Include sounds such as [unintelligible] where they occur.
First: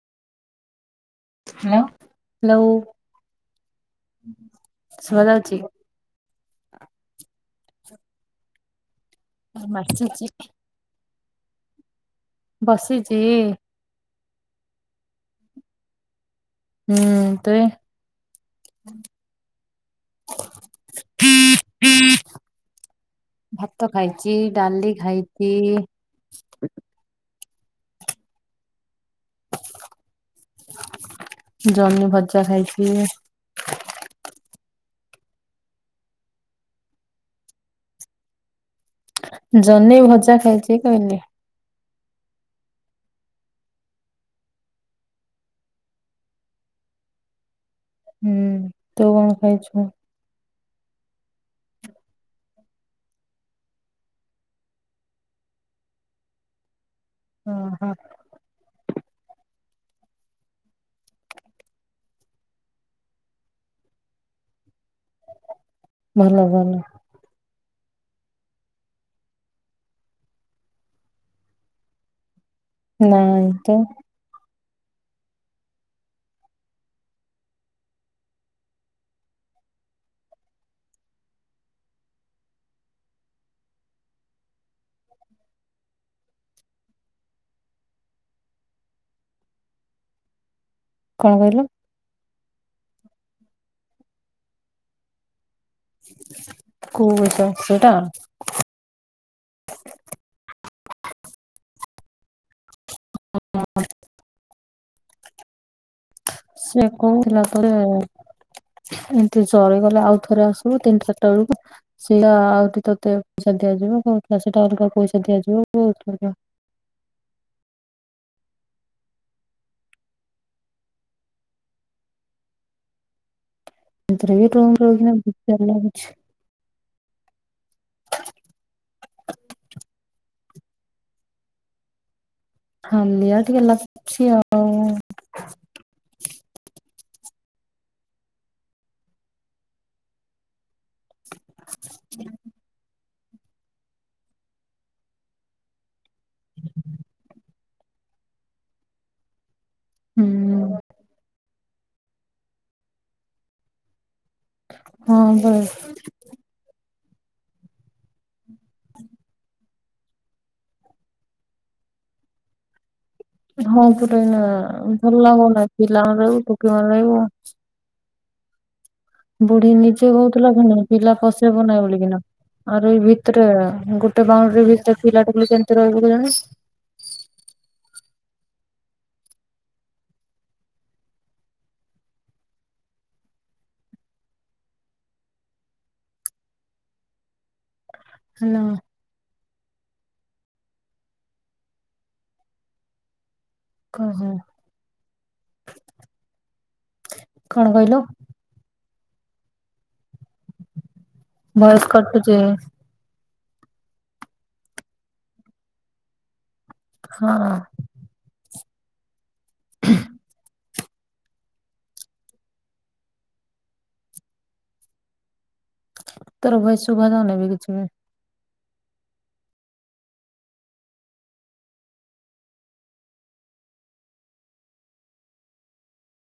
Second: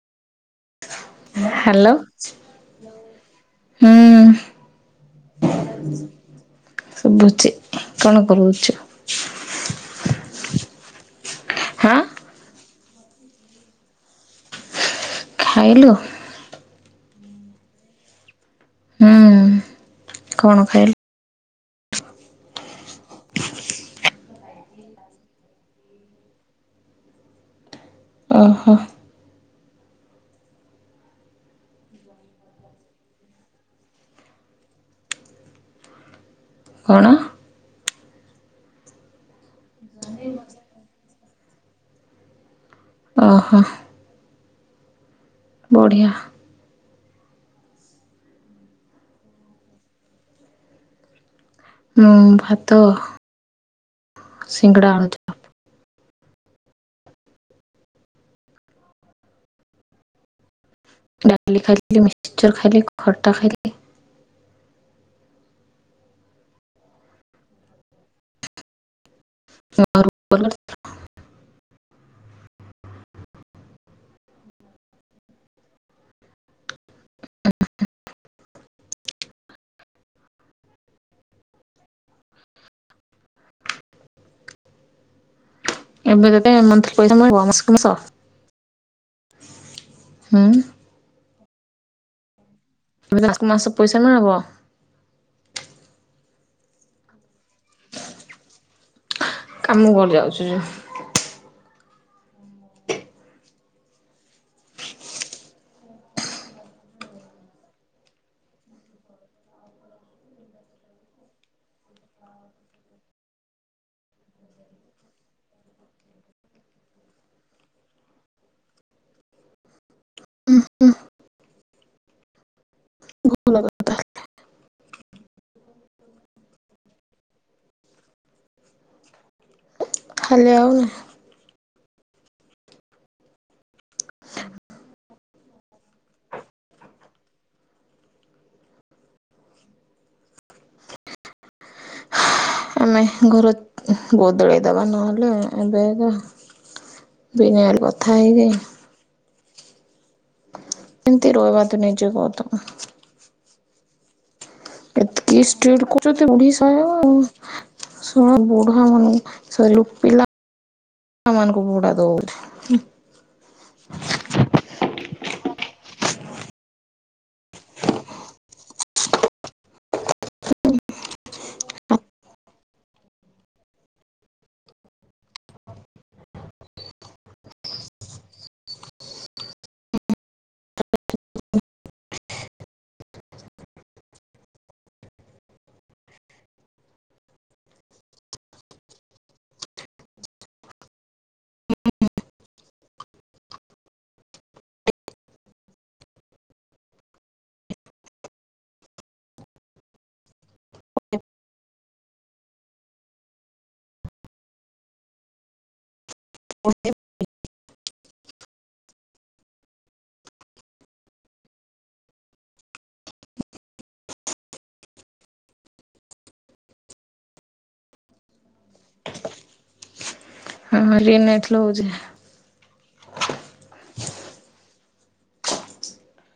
Hello hello hello. ହୁଁ ଶୁଭା ଯାଉଚି? ଶୁଭୁଚି କଣ କରୁଚ? ମାରଚ ଚିକ୍ ହାଁ? ବସିଚି। ଖାଇଲୁ? ହୁଁ ତୁମେ ହୁଁ କଣ ଖାଇଲ? ଭାତ ଖାଇଚି, ଡାଲି ଖାଇଚି ଓହୋ। ଜହ୍ନି ଭଜା ଖାଇଚି। କଣ? ଜହ୍ନି ଭଜା ଖାଇଚି କହିଲି। ଓହୋ। ବଢିଆ। ହୁଁ। ତୁ କଣ ଖାଇଛୁ? ମୁଁ ଭାତ। ସିଙ୍ଗଡ଼ା, ଆଳୁ ଓହୋ। ଡାଲି ଖାଇଲି, ମିକ୍ସଚର ଖାଇଲି, ଖଟା ଖାଇଲି। ଭଲ ଭଲ। ମୁଁ ଘରକୁ ଗଲେ ନାଇଁ ତ। ଏବେ ତତେ ମନ୍ଥଲି ପଇସା ମିଲିବ ମାସ୍ କୁ ମାସ? କଣ କହିଲ? ମାସ କୁ ମାସ ପଇସା ମିଳିବ? କୋଉ [unintelligible] ସେଇଟା? କାମ କରି ଯାଉଛୁ ଯେ ହ [unintelligible] ସେ କହୁଥିଲା ଥରେ ଏମତି ଚଳି ଗଲେ ଆଉ ଥରେ ଆସିବୁ ତିନି ଚାରିଟା ବେଳକୁ ସେଇଟା ଆହୁରି ତୋତେ ପଇସା ଦିଆଯିବ କହୁଥିଲା, ସେଇଟା ଅଲଗା ପଇସା ଦିଆଯିବ କହୁଉଥିଲା। ହୁଁ ହୁଁ। [unintelligible] [unintelligible] ଖାଲି ଆଉନୁ ହାଲିଆ ଟିକେ ଲାଗୁଛି ଆଉ ହୁଁ। ଆମେ ଘର ବଦଳାଇ ଦେବା ନହେଲେ ଏବେ ଆକା। ଏବେ ଯାଇଁ ହେଲେ କଥା ହେଇଯାଇ ହୁଁ କେମିତି ରହିବା ତୁ ନିଜେ କହ ତ? ହଁ ଏତିକି ପରା ଷ୍ଟ୍ରିକଟ୍ କରୁଛନ୍ତି [unintelligible] [unintelligible] ହଁ ପୁରା ଭଲ ଲାଗୁ ନାହିଁ, ପିଲା ମାନେ ରହିବୁ ଟୁକି ମାନେ ରହିବୁ ବୁଢୀ ନିଜେ କହୁଥିଲା କି ପିଲା ପଶେଇବୁ ନାହିଁ ବଳିକିନା। ଆଉ ଏଇ ଭିତରେ ଗୋଟେ ବାଉଣ୍ଡରି ଭିତରେ ପିଲା ଟୁକଲି କେମିତି ରହିବେ କେଜାଣି? ହ୍ୟାଲୋ କହ, କଣ କହିଲୁ? ଭଏସ କଟୁଛି। [unintelligible] ହଁ। [unintelligible] ତୋର ଭଏସ୍ ଶୁଭା ଯାଉନି ଏବେ କିଛି ବି। [unintelligible]